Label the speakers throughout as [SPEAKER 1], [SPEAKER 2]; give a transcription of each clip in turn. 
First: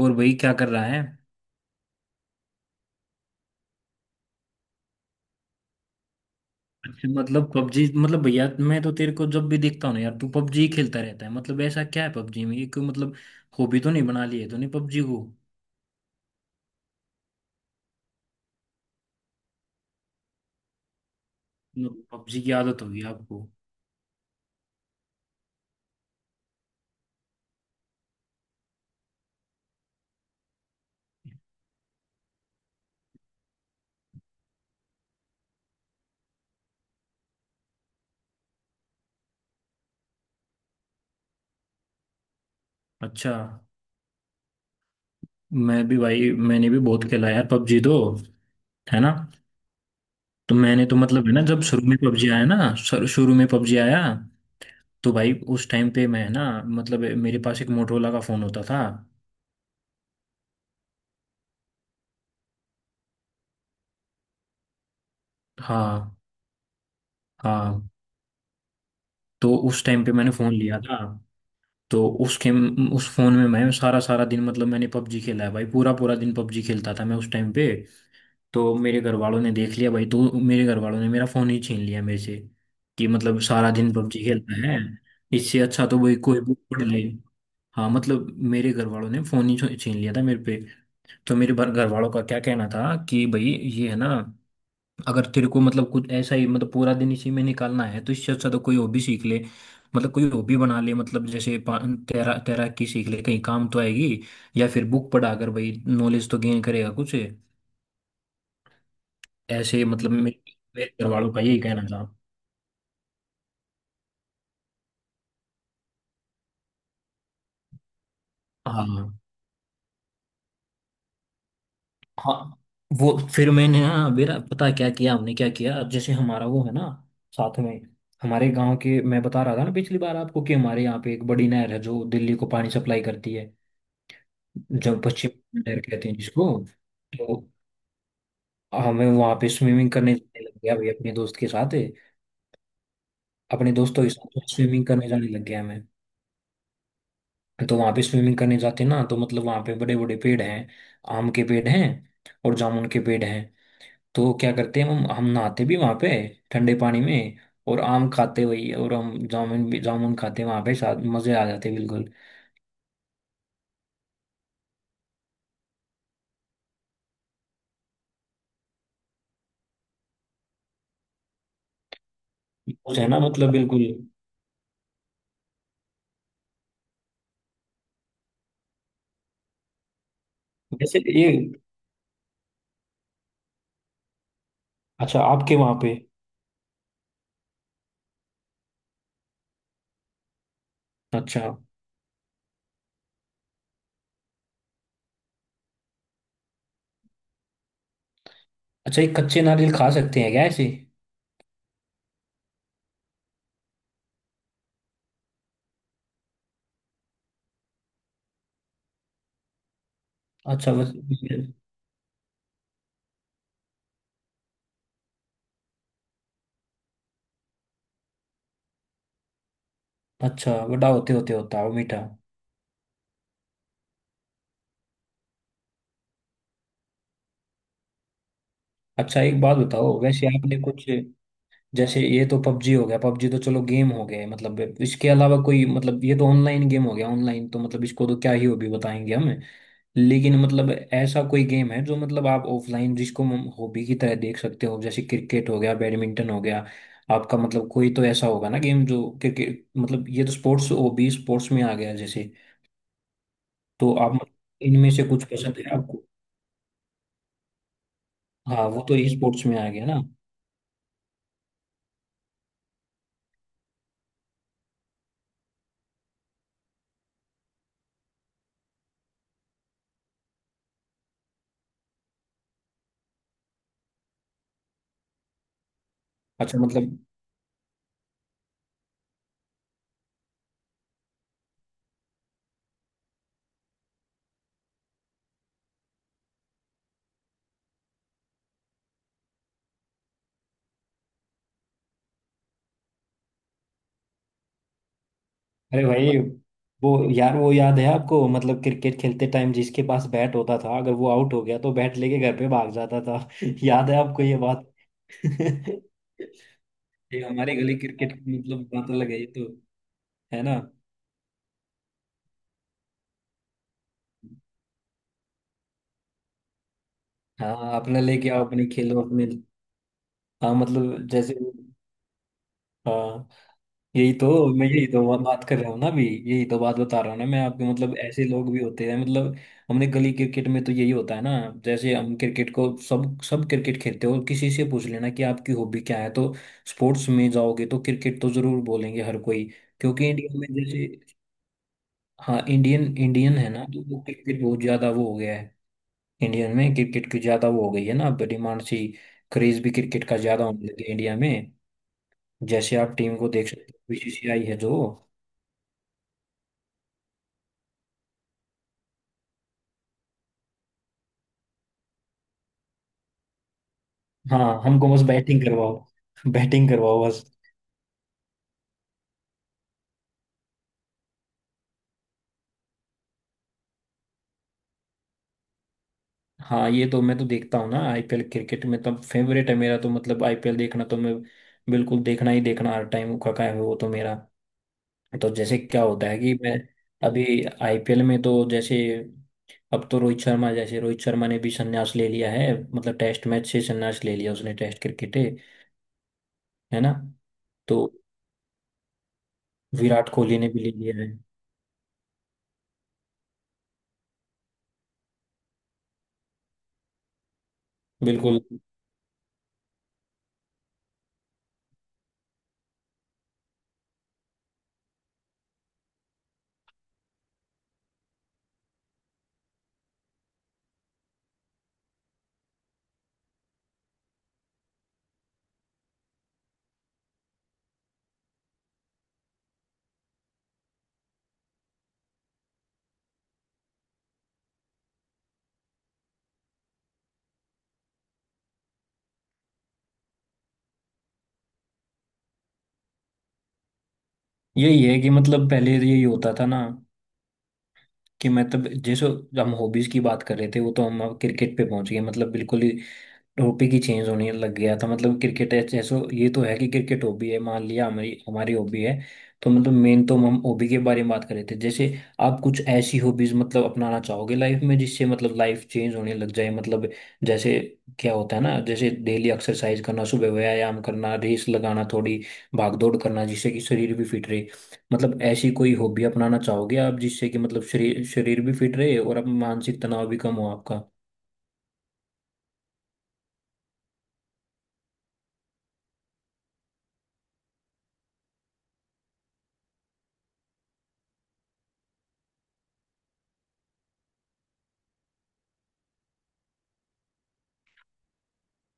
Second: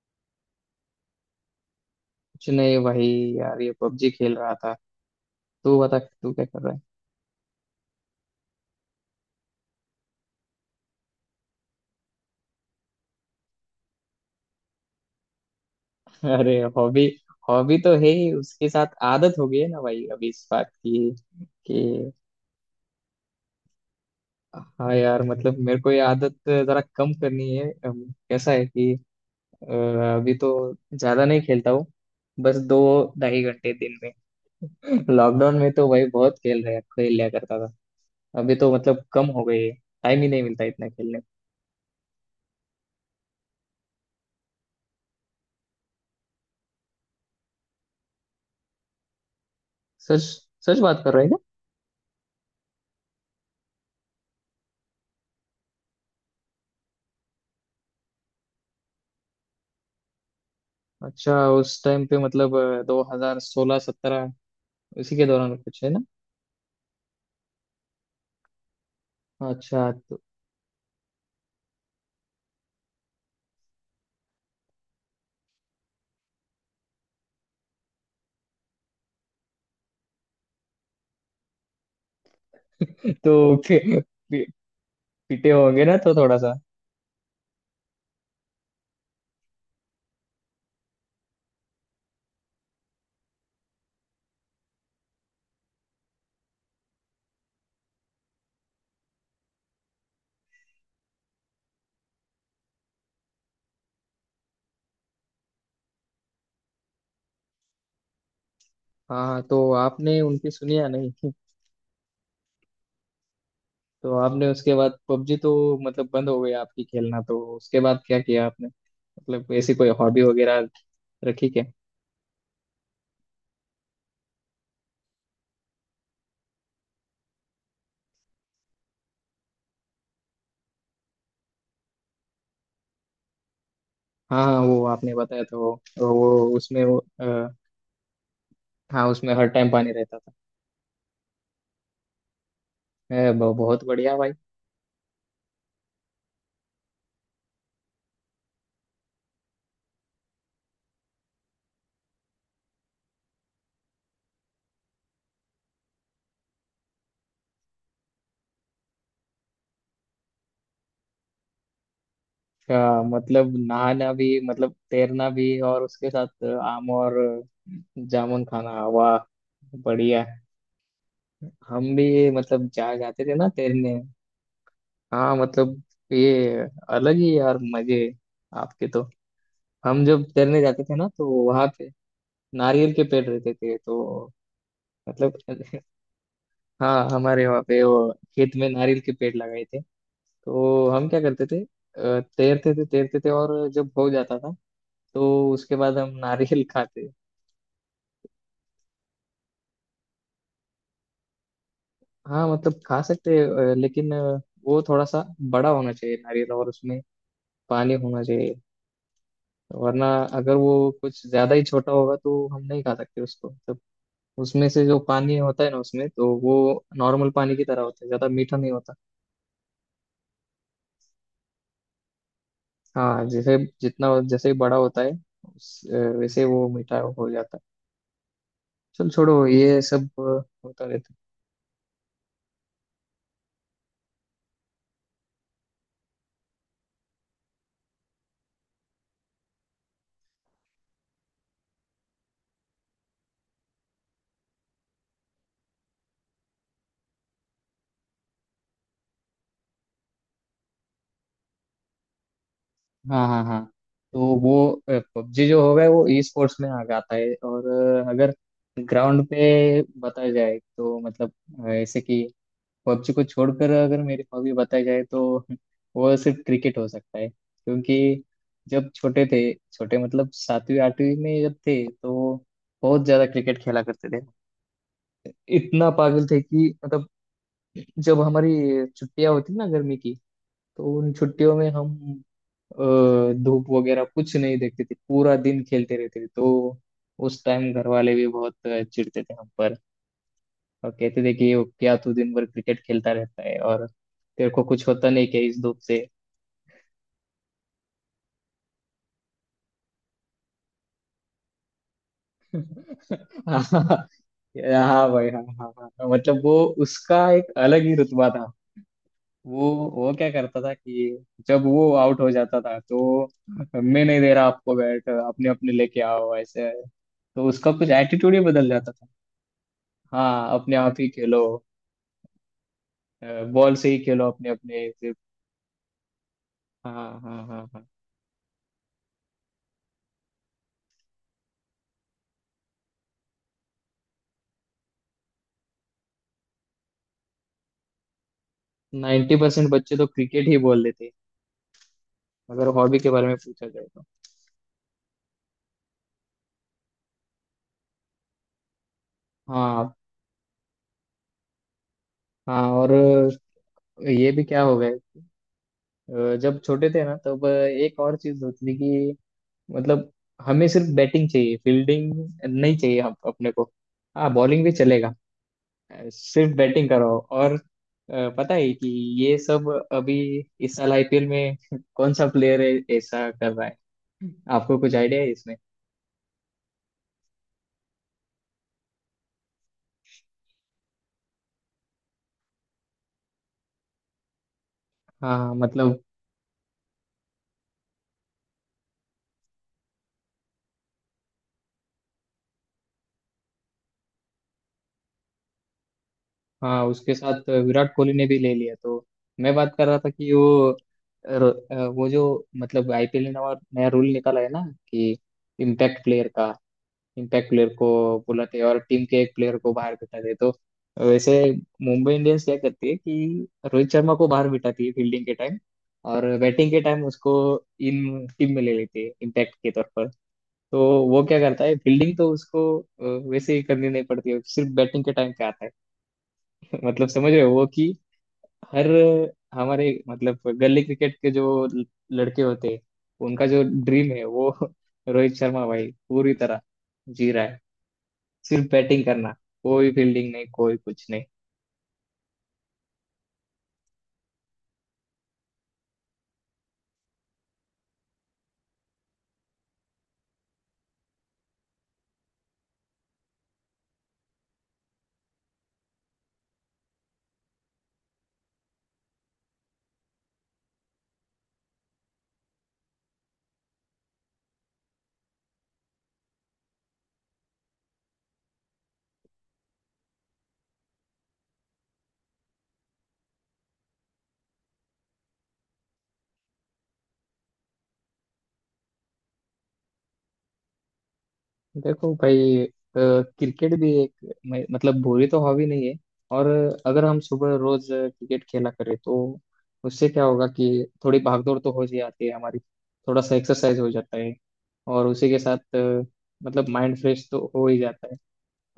[SPEAKER 1] और भाई क्या कर रहा है।
[SPEAKER 2] कुछ नहीं भाई। यार ये पबजी खेल रहा था। तू बता, तू क्या कर रहा
[SPEAKER 1] अच्छा, मतलब पबजी मतलब भैया मैं तो तेरे को जब भी देखता हूँ ना यार, तू पबजी खेलता रहता है। मतलब ऐसा क्या है पबजी में, ये कोई मतलब हॉबी तो नहीं बना ली है तूने पबजी को।
[SPEAKER 2] है। अरे हॉबी, हॉबी तो है ही। उसके साथ आदत हो गई है ना भाई, अभी इस बात की कि
[SPEAKER 1] पबजी की आदत होगी आपको।
[SPEAKER 2] हाँ यार, मतलब मेरे को ये आदत जरा कम करनी है। कैसा है कि अ, अभी तो ज्यादा नहीं खेलता हूँ। बस 2 2.5 घंटे दिन में। लॉकडाउन में तो भाई बहुत खेल लिया करता था। अभी तो मतलब कम हो गई है, टाइम ही नहीं मिलता इतना खेलने को।
[SPEAKER 1] अच्छा। मैं भी भाई, मैंने भी बहुत खेला यार पबजी तो, है ना।
[SPEAKER 2] सच।
[SPEAKER 1] तो
[SPEAKER 2] सच
[SPEAKER 1] मैंने तो
[SPEAKER 2] बात कर
[SPEAKER 1] मतलब
[SPEAKER 2] रहे।
[SPEAKER 1] है ना, जब शुरू में पबजी आया ना, शुरू शुरू में पबजी आया तो भाई उस टाइम पे मैं ना मतलब मेरे पास एक मोटरोला का फोन होता था।
[SPEAKER 2] अच्छा, उस टाइम पे मतलब 2016-17 उसी के दौरान कुछ है ना।
[SPEAKER 1] हाँ हाँ। तो उस
[SPEAKER 2] अच्छा
[SPEAKER 1] टाइम पे मैंने फोन लिया था। तो उस गेम उस फोन में मैं सारा सारा दिन मतलब मैंने पबजी खेला है भाई, पूरा पूरा दिन पबजी खेलता था मैं उस टाइम पे। तो मेरे घर वालों ने देख लिया भाई, तो मेरे घर वालों ने मेरा फोन ही छीन लिया मेरे से कि मतलब
[SPEAKER 2] तो
[SPEAKER 1] सारा दिन पबजी
[SPEAKER 2] पी,
[SPEAKER 1] खेलता है।
[SPEAKER 2] पीटे
[SPEAKER 1] इससे
[SPEAKER 2] होंगे
[SPEAKER 1] अच्छा
[SPEAKER 2] ना
[SPEAKER 1] तो भाई
[SPEAKER 2] तो थोड़ा
[SPEAKER 1] कोई
[SPEAKER 2] सा।
[SPEAKER 1] बुक पढ़ ले। हाँ मतलब मेरे घर वालों ने फोन ही छीन लिया था मेरे पे। तो मेरे घर वालों का क्या कहना था कि भाई, ये है ना, अगर तेरे को मतलब कुछ ऐसा ही मतलब पूरा दिन इसी में निकालना है तो इससे अच्छा तो कोई हॉबी सीख ले, मतलब कोई हॉबी बना ले, मतलब जैसे तैराकी सीख ले, कहीं काम तो आएगी। या फिर बुक पढ़ा कर भाई, नॉलेज तो गेन करेगा कुछ।
[SPEAKER 2] हाँ हाँ, तो
[SPEAKER 1] ऐसे मतलब
[SPEAKER 2] आपने
[SPEAKER 1] मेरे
[SPEAKER 2] उनकी सुनी या
[SPEAKER 1] मेरे घर
[SPEAKER 2] नहीं।
[SPEAKER 1] वालों का यही कहना था।
[SPEAKER 2] तो आपने उसके बाद पबजी तो मतलब बंद हो गई आपकी खेलना, तो उसके बाद क्या किया आपने?
[SPEAKER 1] हाँ
[SPEAKER 2] मतलब ऐसी कोई हॉबी वगैरह रखी क्या?
[SPEAKER 1] हाँ। वो फिर मैंने ना, मेरा पता क्या किया, हमने क्या किया, जैसे हमारा वो है ना, साथ में, हमारे गांव के, मैं बता रहा था ना पिछली बार आपको कि हमारे यहाँ पे एक बड़ी नहर है जो दिल्ली को पानी सप्लाई करती है,
[SPEAKER 2] हाँ हाँ, वो
[SPEAKER 1] जो
[SPEAKER 2] आपने बताया था
[SPEAKER 1] पश्चिम
[SPEAKER 2] वो।
[SPEAKER 1] लहर कहते हैं
[SPEAKER 2] वो
[SPEAKER 1] जिसको।
[SPEAKER 2] उसमें वो,
[SPEAKER 1] तो
[SPEAKER 2] अ, हाँ
[SPEAKER 1] हमें
[SPEAKER 2] उसमें
[SPEAKER 1] वहां
[SPEAKER 2] हर
[SPEAKER 1] पे
[SPEAKER 2] टाइम
[SPEAKER 1] स्विमिंग
[SPEAKER 2] पानी
[SPEAKER 1] करने
[SPEAKER 2] रहता था।
[SPEAKER 1] जाने लग गया भाई अपने दोस्त के साथ, अपने
[SPEAKER 2] बहुत
[SPEAKER 1] दोस्तों के
[SPEAKER 2] बढ़िया भाई।
[SPEAKER 1] साथ स्विमिंग करने जाने लग गया मैं। तो वहां पे स्विमिंग करने जाते ना तो मतलब वहां पे बड़े बड़े पेड़ हैं, आम के पेड़ हैं और जामुन के पेड़ हैं। तो क्या करते हैं, हम नहाते भी वहां पे, ठंडे पानी में, और आम खाते वही, और हम जामुन भी जामुन खाते वहां पे साथ, मजे आ जाते बिल्कुल।
[SPEAKER 2] क्या मतलब, नहाना भी मतलब तैरना भी और उसके साथ आम और जामुन खाना, वाह बढ़िया। हम भी मतलब जा
[SPEAKER 1] कुछ है ना,
[SPEAKER 2] जाते थे ना
[SPEAKER 1] मतलब बिल्कुल।
[SPEAKER 2] तैरने। हाँ मतलब ये अलग ही यार मजे आपके तो। हम जब तैरने जाते थे
[SPEAKER 1] जैसे
[SPEAKER 2] ना
[SPEAKER 1] ये,
[SPEAKER 2] तो वहां पे नारियल के पेड़ रहते थे तो
[SPEAKER 1] अच्छा
[SPEAKER 2] मतलब
[SPEAKER 1] आपके वहां पे।
[SPEAKER 2] हाँ हमारे वहाँ पे वो खेत में नारियल के पेड़ लगाए थे। तो हम क्या
[SPEAKER 1] अच्छा।
[SPEAKER 2] करते थे, तैरते थे तैरते थे और जब हो जाता था तो उसके बाद हम नारियल खाते।
[SPEAKER 1] अच्छा, ये कच्चे नारियल खा सकते हैं क्या ऐसे?
[SPEAKER 2] हाँ मतलब खा सकते हैं। लेकिन वो थोड़ा सा बड़ा होना चाहिए नारियल और उसमें पानी होना चाहिए। वरना अगर वो
[SPEAKER 1] अच्छा बस।
[SPEAKER 2] कुछ ज्यादा ही छोटा होगा तो हम नहीं खा सकते उसको। मतलब उसमें से जो पानी होता है ना, उसमें तो वो नॉर्मल पानी की तरह होता है, ज्यादा मीठा नहीं होता।
[SPEAKER 1] अच्छा, बड़ा होते होते होता है वो मीठा।
[SPEAKER 2] हाँ जैसे जितना जैसे ही बड़ा होता है उस, वैसे वो मीठा हो जाता है। चल
[SPEAKER 1] अच्छा एक
[SPEAKER 2] छोड़ो
[SPEAKER 1] बात
[SPEAKER 2] ये
[SPEAKER 1] बताओ,
[SPEAKER 2] सब,
[SPEAKER 1] वैसे आपने
[SPEAKER 2] होता
[SPEAKER 1] कुछ,
[SPEAKER 2] रहता है।
[SPEAKER 1] जैसे ये तो पबजी हो गया, पबजी तो चलो गेम हो गए, मतलब इसके अलावा कोई, मतलब ये तो ऑनलाइन गेम हो गया, ऑनलाइन तो मतलब इसको तो क्या ही हॉबी बताएंगे हम। लेकिन मतलब ऐसा कोई गेम है जो, मतलब आप ऑफलाइन, जिसको हम हॉबी की तरह देख सकते हो, जैसे क्रिकेट हो गया, बैडमिंटन हो गया आपका, मतलब कोई तो ऐसा होगा ना गेम, जो क्रिकेट, मतलब ये तो स्पोर्ट्स हॉबी, स्पोर्ट्स में आ गया जैसे।
[SPEAKER 2] हाँ हाँ हाँ।
[SPEAKER 1] तो आप
[SPEAKER 2] तो
[SPEAKER 1] मतलब,
[SPEAKER 2] वो
[SPEAKER 1] इनमें से कुछ
[SPEAKER 2] पबजी
[SPEAKER 1] पसंद
[SPEAKER 2] जो
[SPEAKER 1] है
[SPEAKER 2] होगा
[SPEAKER 1] आपको?
[SPEAKER 2] वो ई स्पोर्ट्स में आ जाता है। और अगर
[SPEAKER 1] हाँ वो तो ई
[SPEAKER 2] ग्राउंड
[SPEAKER 1] स्पोर्ट्स में आ
[SPEAKER 2] पे
[SPEAKER 1] गया ना।
[SPEAKER 2] बताया जाए तो मतलब ऐसे कि पबजी को छोड़कर अगर मेरी हॉबी बताई जाए तो वो सिर्फ क्रिकेट हो सकता है क्योंकि जब छोटे थे, छोटे मतलब सातवीं आठवीं में जब थे, तो बहुत ज्यादा क्रिकेट खेला करते थे। इतना पागल थे
[SPEAKER 1] अच्छा
[SPEAKER 2] कि
[SPEAKER 1] मतलब।
[SPEAKER 2] मतलब जब हमारी छुट्टियां होती ना गर्मी की, तो उन छुट्टियों में हम धूप वगैरह कुछ नहीं देखते थे, पूरा दिन खेलते रहते थे। तो उस टाइम घर वाले भी बहुत चिढ़ते थे हम पर और कहते थे कि "ओ, क्या तू दिन भर क्रिकेट खेलता रहता है और तेरे को कुछ होता नहीं क्या इस धूप
[SPEAKER 1] अरे
[SPEAKER 2] से"।
[SPEAKER 1] भाई, वो, यार वो याद है आपको मतलब क्रिकेट खेलते टाइम, जिसके पास बैट होता था अगर वो आउट हो गया तो बैट लेके घर पे भाग जाता था याद है
[SPEAKER 2] हाँ
[SPEAKER 1] आपको ये बात
[SPEAKER 2] हाँ भाई, हाँ हाँ हाँ, मतलब वो
[SPEAKER 1] ये
[SPEAKER 2] उसका एक
[SPEAKER 1] हमारे गली
[SPEAKER 2] अलग ही
[SPEAKER 1] क्रिकेट
[SPEAKER 2] रुतबा
[SPEAKER 1] की
[SPEAKER 2] था।
[SPEAKER 1] मतलब बात अलग है ये तो,
[SPEAKER 2] वो वो क्या
[SPEAKER 1] है ना।
[SPEAKER 2] करता था कि जब वो आउट हो जाता था तो मैं नहीं दे रहा आपको बैट, अपने अपने लेके आओ ऐसे। तो उसका
[SPEAKER 1] हाँ
[SPEAKER 2] कुछ
[SPEAKER 1] अपना लेके
[SPEAKER 2] एटीट्यूड ही
[SPEAKER 1] आओ, अपने
[SPEAKER 2] बदल जाता
[SPEAKER 1] खेलो
[SPEAKER 2] था।
[SPEAKER 1] अपने। हाँ
[SPEAKER 2] हाँ अपने आप
[SPEAKER 1] मतलब
[SPEAKER 2] ही
[SPEAKER 1] जैसे,
[SPEAKER 2] खेलो,
[SPEAKER 1] हाँ,
[SPEAKER 2] बॉल से ही
[SPEAKER 1] यही
[SPEAKER 2] खेलो
[SPEAKER 1] तो
[SPEAKER 2] अपने
[SPEAKER 1] मैं, यही
[SPEAKER 2] अपने
[SPEAKER 1] तो
[SPEAKER 2] सिर्फ।
[SPEAKER 1] बात कर रहा हूँ ना अभी, यही तो बात बता
[SPEAKER 2] हाँ
[SPEAKER 1] रहा हूँ ना मैं
[SPEAKER 2] हाँ
[SPEAKER 1] आपको,
[SPEAKER 2] हाँ हाँ,
[SPEAKER 1] मतलब ऐसे लोग भी होते हैं मतलब। हमने गली क्रिकेट में तो यही होता है ना। जैसे हम क्रिकेट को सब सब क्रिकेट खेलते हो, किसी से पूछ लेना कि आपकी हॉबी क्या है तो, स्पोर्ट्स में जाओगे तो क्रिकेट तो जरूर बोलेंगे हर
[SPEAKER 2] नाइन्टी
[SPEAKER 1] कोई।
[SPEAKER 2] परसेंट बच्चे तो
[SPEAKER 1] क्योंकि इंडिया में
[SPEAKER 2] क्रिकेट ही बोल
[SPEAKER 1] जैसे,
[SPEAKER 2] देते हैं,
[SPEAKER 1] हाँ
[SPEAKER 2] अगर
[SPEAKER 1] इंडियन
[SPEAKER 2] हॉबी के बारे में
[SPEAKER 1] इंडियन है ना,
[SPEAKER 2] पूछा
[SPEAKER 1] तो
[SPEAKER 2] जाए
[SPEAKER 1] वो
[SPEAKER 2] तो।
[SPEAKER 1] क्रिकेट बहुत ज्यादा वो हो गया है। इंडियन में क्रिकेट की ज्यादा वो हो गई है ना अब, डिमांड सी। क्रेज भी
[SPEAKER 2] हाँ
[SPEAKER 1] क्रिकेट का ज्यादा होने लगे इंडिया में।
[SPEAKER 2] हाँ।
[SPEAKER 1] जैसे
[SPEAKER 2] और
[SPEAKER 1] आप टीम को देख सकते हो,
[SPEAKER 2] ये
[SPEAKER 1] बीसीसीआई
[SPEAKER 2] भी
[SPEAKER 1] है
[SPEAKER 2] क्या
[SPEAKER 1] जो।
[SPEAKER 2] हो गया, जब छोटे थे ना तब एक और चीज होती थी। मतलब हमें सिर्फ बैटिंग चाहिए, फील्डिंग नहीं चाहिए, हम अपने को। हाँ
[SPEAKER 1] हाँ
[SPEAKER 2] बॉलिंग भी
[SPEAKER 1] हमको बस
[SPEAKER 2] चलेगा,
[SPEAKER 1] बैटिंग करवाओ,
[SPEAKER 2] सिर्फ
[SPEAKER 1] बैटिंग
[SPEAKER 2] बैटिंग
[SPEAKER 1] करवाओ
[SPEAKER 2] कराओ।
[SPEAKER 1] बस।
[SPEAKER 2] और पता है कि ये सब अभी इस साल आईपीएल में कौन सा प्लेयर है ऐसा कर रहा है? आपको कुछ आइडिया है इसमें?
[SPEAKER 1] हाँ ये तो मैं तो देखता हूँ ना आईपीएल, क्रिकेट में तो फेवरेट है मेरा तो, मतलब आईपीएल देखना तो मैं बिल्कुल, देखना ही देखना हर टाइम का काम है वो तो मेरा। तो
[SPEAKER 2] हाँ
[SPEAKER 1] जैसे क्या
[SPEAKER 2] मतलब
[SPEAKER 1] होता है कि मैं अभी आईपीएल में तो जैसे अब तो रोहित शर्मा, जैसे रोहित शर्मा ने भी संन्यास ले लिया है, मतलब टेस्ट मैच से संन्यास ले लिया उसने, टेस्ट क्रिकेट है
[SPEAKER 2] हाँ,
[SPEAKER 1] ना।
[SPEAKER 2] उसके साथ
[SPEAKER 1] तो
[SPEAKER 2] विराट कोहली ने भी ले लिया तो। मैं बात कर रहा
[SPEAKER 1] विराट
[SPEAKER 2] था कि
[SPEAKER 1] कोहली ने भी
[SPEAKER 2] वो
[SPEAKER 1] ले लिया है।
[SPEAKER 2] वो जो मतलब आईपीएल ने नया रूल निकाला है ना कि इम्पैक्ट प्लेयर का, इम्पैक्ट प्लेयर को
[SPEAKER 1] बिल्कुल।
[SPEAKER 2] बुलाते हैं और टीम के एक प्लेयर को बाहर बिठाते हैं। तो वैसे मुंबई इंडियंस क्या करती है कि रोहित शर्मा को बाहर बिठाती है फील्डिंग के टाइम, और बैटिंग के टाइम उसको इन टीम में ले लेती है इम्पैक्ट के तौर पर। तो वो क्या करता है, फील्डिंग तो उसको वैसे ही करनी नहीं पड़ती है, सिर्फ बैटिंग के टाइम पे आता है। मतलब समझ रहे हो वो कि हर हमारे मतलब गली क्रिकेट के जो लड़के होते हैं, उनका जो ड्रीम है वो रोहित शर्मा भाई पूरी तरह जी रहा है। सिर्फ बैटिंग करना, कोई फील्डिंग नहीं, कोई कुछ नहीं।
[SPEAKER 1] यही है कि मतलब पहले तो यही होता था ना, कि मतलब जैसे हम हॉबीज की बात कर रहे थे, वो तो हम अब क्रिकेट पे पहुंच गए, मतलब बिल्कुल ही हॉबी की चेंज होने लग गया था, मतलब क्रिकेट है जैसे, ये तो है कि क्रिकेट हॉबी है, मान लिया हमारी हमारी हॉबी है। तो मतलब मेन तो हम हॉबी के बारे में बात कर रहे थे, जैसे आप कुछ ऐसी हॉबीज मतलब अपनाना चाहोगे लाइफ में, जिससे मतलब लाइफ चेंज होने लग जाए मतलब, जैसे क्या होता है ना, जैसे डेली एक्सरसाइज करना, सुबह व्यायाम करना, रेस लगाना थोड़ी, भाग दौड़ करना, जिससे कि शरीर भी फिट रहे, मतलब ऐसी कोई हॉबी अपनाना चाहोगे आप, जिससे कि मतलब शरीर शरीर भी फिट रहे और आप, मानसिक तनाव भी कम हो आपका।
[SPEAKER 2] देखो भाई, क्रिकेट भी एक मतलब बुरी तो हॉबी नहीं है। और अगर हम सुबह रोज क्रिकेट खेला करें तो उससे क्या होगा कि थोड़ी भागदौड़ तो हो ही जाती है हमारी, थोड़ा सा एक्सरसाइज हो जाता है। और उसी के साथ मतलब माइंड फ्रेश तो हो ही जाता है।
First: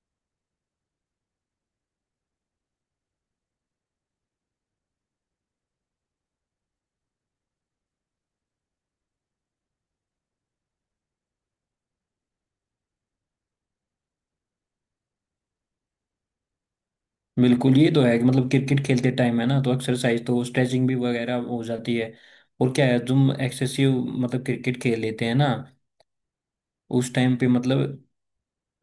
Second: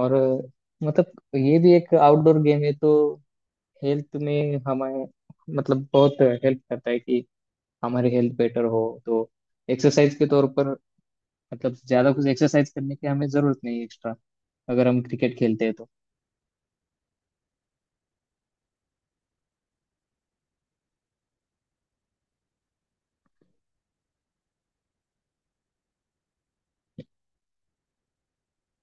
[SPEAKER 2] और मतलब ये भी एक आउटडोर गेम है तो हेल्थ में हमें मतलब बहुत हेल्प करता है कि हमारी हेल्थ बेटर हो। तो एक्सरसाइज के तौर पर मतलब ज्यादा कुछ एक्सरसाइज करने की हमें जरूरत नहीं है एक्स्ट्रा, अगर हम क्रिकेट खेलते हैं तो।
[SPEAKER 1] बिल्कुल, ये तो है कि मतलब क्रिकेट खेलते टाइम है ना, तो एक्सरसाइज तो स्ट्रेचिंग भी वगैरह हो जाती है। और क्या है, तुम एक्सेसिव मतलब क्रिकेट खेल लेते हैं ना, उस टाइम पे मतलब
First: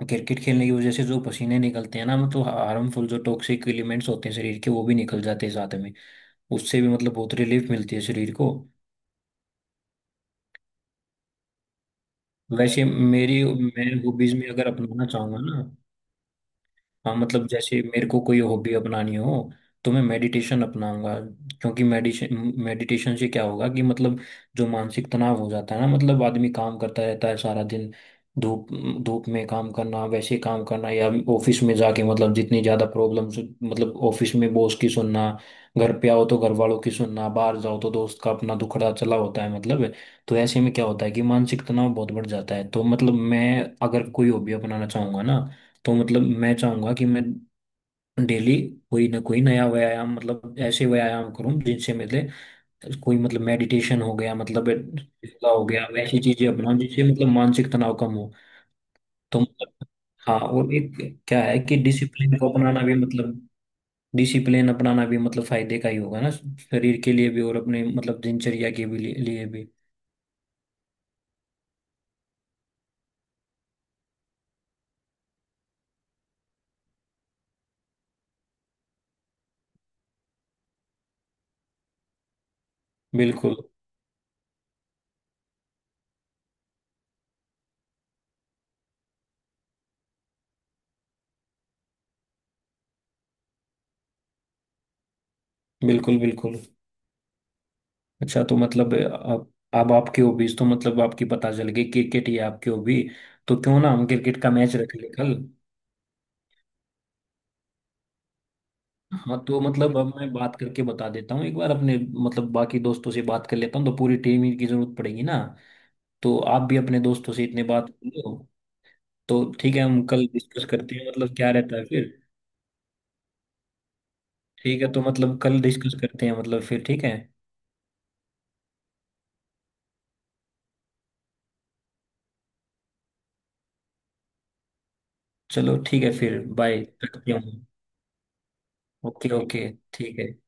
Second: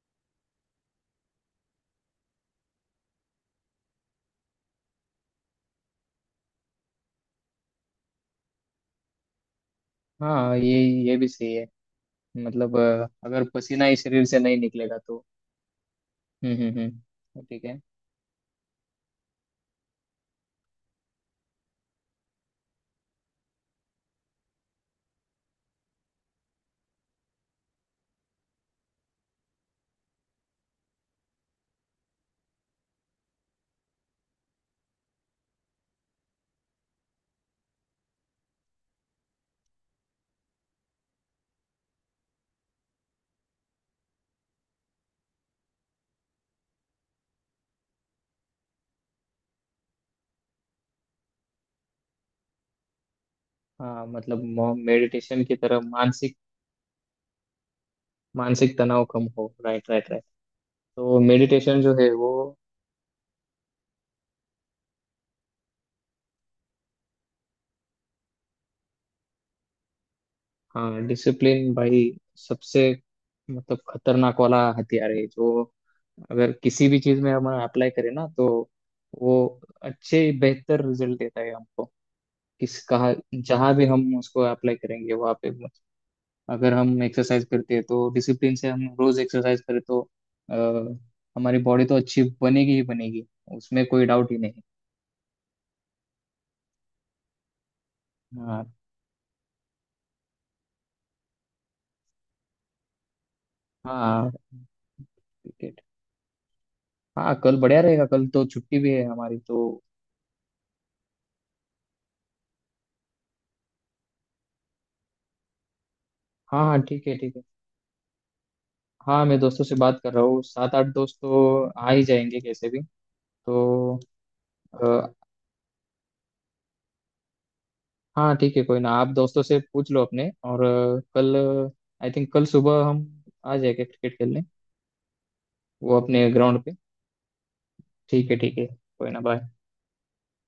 [SPEAKER 1] क्रिकेट खेलने की वजह से जो पसीने निकलते हैं ना, मतलब हार्मफुल जो टॉक्सिक एलिमेंट्स होते हैं शरीर के वो भी निकल जाते हैं साथ में। उससे भी मतलब बहुत रिलीफ मिलती है शरीर को।
[SPEAKER 2] हाँ ये भी सही है। मतलब
[SPEAKER 1] वैसे मेरी,
[SPEAKER 2] अगर पसीना
[SPEAKER 1] मैं
[SPEAKER 2] ही शरीर
[SPEAKER 1] हॉबीज
[SPEAKER 2] से
[SPEAKER 1] में
[SPEAKER 2] नहीं
[SPEAKER 1] अगर
[SPEAKER 2] निकलेगा
[SPEAKER 1] अपनाना
[SPEAKER 2] तो।
[SPEAKER 1] चाहूंगा ना,
[SPEAKER 2] हम्म।
[SPEAKER 1] हाँ
[SPEAKER 2] तो
[SPEAKER 1] मतलब
[SPEAKER 2] ठीक है।
[SPEAKER 1] जैसे मेरे को कोई हॉबी अपनानी हो, तो मैं मेडिटेशन अपनाऊंगा। क्योंकि मेडिटेशन, मेडिटेशन से क्या होगा कि मतलब जो मानसिक तनाव हो जाता है ना, मतलब आदमी काम करता रहता है सारा दिन, धूप धूप में काम करना, वैसे काम करना, या ऑफिस में जाके, मतलब जितनी ज़्यादा प्रॉब्लम्स, मतलब ऑफिस में बॉस की सुनना, घर पे आओ तो घर वालों की सुनना, बाहर जाओ तो दोस्त का अपना दुखड़ा चला होता है मतलब। तो ऐसे में क्या होता है कि मानसिक तनाव बहुत बढ़ जाता है, तो मतलब मैं अगर कोई हॉबी अपनाना चाहूंगा ना, तो मतलब मैं चाहूंगा कि मैं डेली कोई ना कोई नया व्यायाम, मतलब ऐसे व्यायाम करूं जिनसे मेरे, कोई मतलब मेडिटेशन
[SPEAKER 2] हाँ
[SPEAKER 1] हो गया,
[SPEAKER 2] मतलब
[SPEAKER 1] मतलब
[SPEAKER 2] मेडिटेशन
[SPEAKER 1] योगा
[SPEAKER 2] की
[SPEAKER 1] हो
[SPEAKER 2] तरह
[SPEAKER 1] गया, वैसी
[SPEAKER 2] मानसिक,
[SPEAKER 1] चीजें अपनाऊं जिससे मतलब मानसिक तनाव कम हो।
[SPEAKER 2] मानसिक तनाव कम
[SPEAKER 1] तो
[SPEAKER 2] हो,
[SPEAKER 1] मतलब,
[SPEAKER 2] राइट राइट राइट।
[SPEAKER 1] हाँ और एक
[SPEAKER 2] तो
[SPEAKER 1] क्या है कि
[SPEAKER 2] मेडिटेशन जो है वो
[SPEAKER 1] डिसिप्लिन को अपनाना भी मतलब, डिसिप्लिन अपनाना भी मतलब फायदे का ही होगा ना, शरीर के लिए भी और अपने मतलब दिनचर्या के भी लिए लिए भी।
[SPEAKER 2] हाँ डिसिप्लिन भाई सबसे मतलब खतरनाक वाला हथियार है, जो अगर किसी भी चीज में हम अप्लाई करें ना तो वो अच्छे बेहतर रिजल्ट देता है हमको, किस कहा
[SPEAKER 1] बिल्कुल
[SPEAKER 2] जहाँ भी हम उसको अप्लाई करेंगे वहाँ पे। अगर हम एक्सरसाइज करते हैं तो डिसिप्लिन से हम रोज एक्सरसाइज करें तो अ, हमारी बॉडी तो अच्छी बनेगी ही बनेगी, उसमें कोई डाउट ही नहीं।
[SPEAKER 1] बिल्कुल बिल्कुल। अच्छा, तो
[SPEAKER 2] हाँ।
[SPEAKER 1] मतलब अब आपकी हॉबीज तो मतलब आपकी पता चल गई, क्रिकेट ही है आपकी हॉबी। तो क्यों ना हम
[SPEAKER 2] हाँ
[SPEAKER 1] क्रिकेट का मैच रख ले कल।
[SPEAKER 2] क्रिकेट, हाँ कल बढ़िया रहेगा, कल तो छुट्टी भी है हमारी
[SPEAKER 1] हाँ तो
[SPEAKER 2] तो।
[SPEAKER 1] मतलब अब मैं बात करके बता देता हूँ एक बार अपने, मतलब बाकी दोस्तों से बात कर लेता हूँ, तो पूरी टीम ही की जरूरत पड़ेगी ना, तो आप
[SPEAKER 2] हाँ
[SPEAKER 1] भी
[SPEAKER 2] हाँ
[SPEAKER 1] अपने
[SPEAKER 2] ठीक है
[SPEAKER 1] दोस्तों
[SPEAKER 2] ठीक है।
[SPEAKER 1] से इतने बात कर लो।
[SPEAKER 2] हाँ मैं
[SPEAKER 1] तो
[SPEAKER 2] दोस्तों से
[SPEAKER 1] ठीक है,
[SPEAKER 2] बात
[SPEAKER 1] हम
[SPEAKER 2] कर रहा
[SPEAKER 1] कल
[SPEAKER 2] हूँ,
[SPEAKER 1] डिस्कस
[SPEAKER 2] सात आठ
[SPEAKER 1] करते हैं
[SPEAKER 2] दोस्त
[SPEAKER 1] मतलब, क्या
[SPEAKER 2] तो
[SPEAKER 1] रहता है
[SPEAKER 2] आ ही
[SPEAKER 1] फिर,
[SPEAKER 2] जाएंगे कैसे भी। तो
[SPEAKER 1] ठीक है, तो
[SPEAKER 2] अ,
[SPEAKER 1] मतलब कल डिस्कस करते हैं मतलब फिर, ठीक है।
[SPEAKER 2] हाँ ठीक है, कोई ना आप दोस्तों से पूछ लो अपने, और कल आई थिंक कल सुबह हम आ जाएंगे क्रिकेट खेलने,
[SPEAKER 1] चलो
[SPEAKER 2] वो
[SPEAKER 1] ठीक है,
[SPEAKER 2] अपने
[SPEAKER 1] फिर
[SPEAKER 2] ग्राउंड पे।
[SPEAKER 1] बाय। रखते हूँ।
[SPEAKER 2] ठीक है कोई ना
[SPEAKER 1] ओके
[SPEAKER 2] बाय।
[SPEAKER 1] ओके ठीक है कर।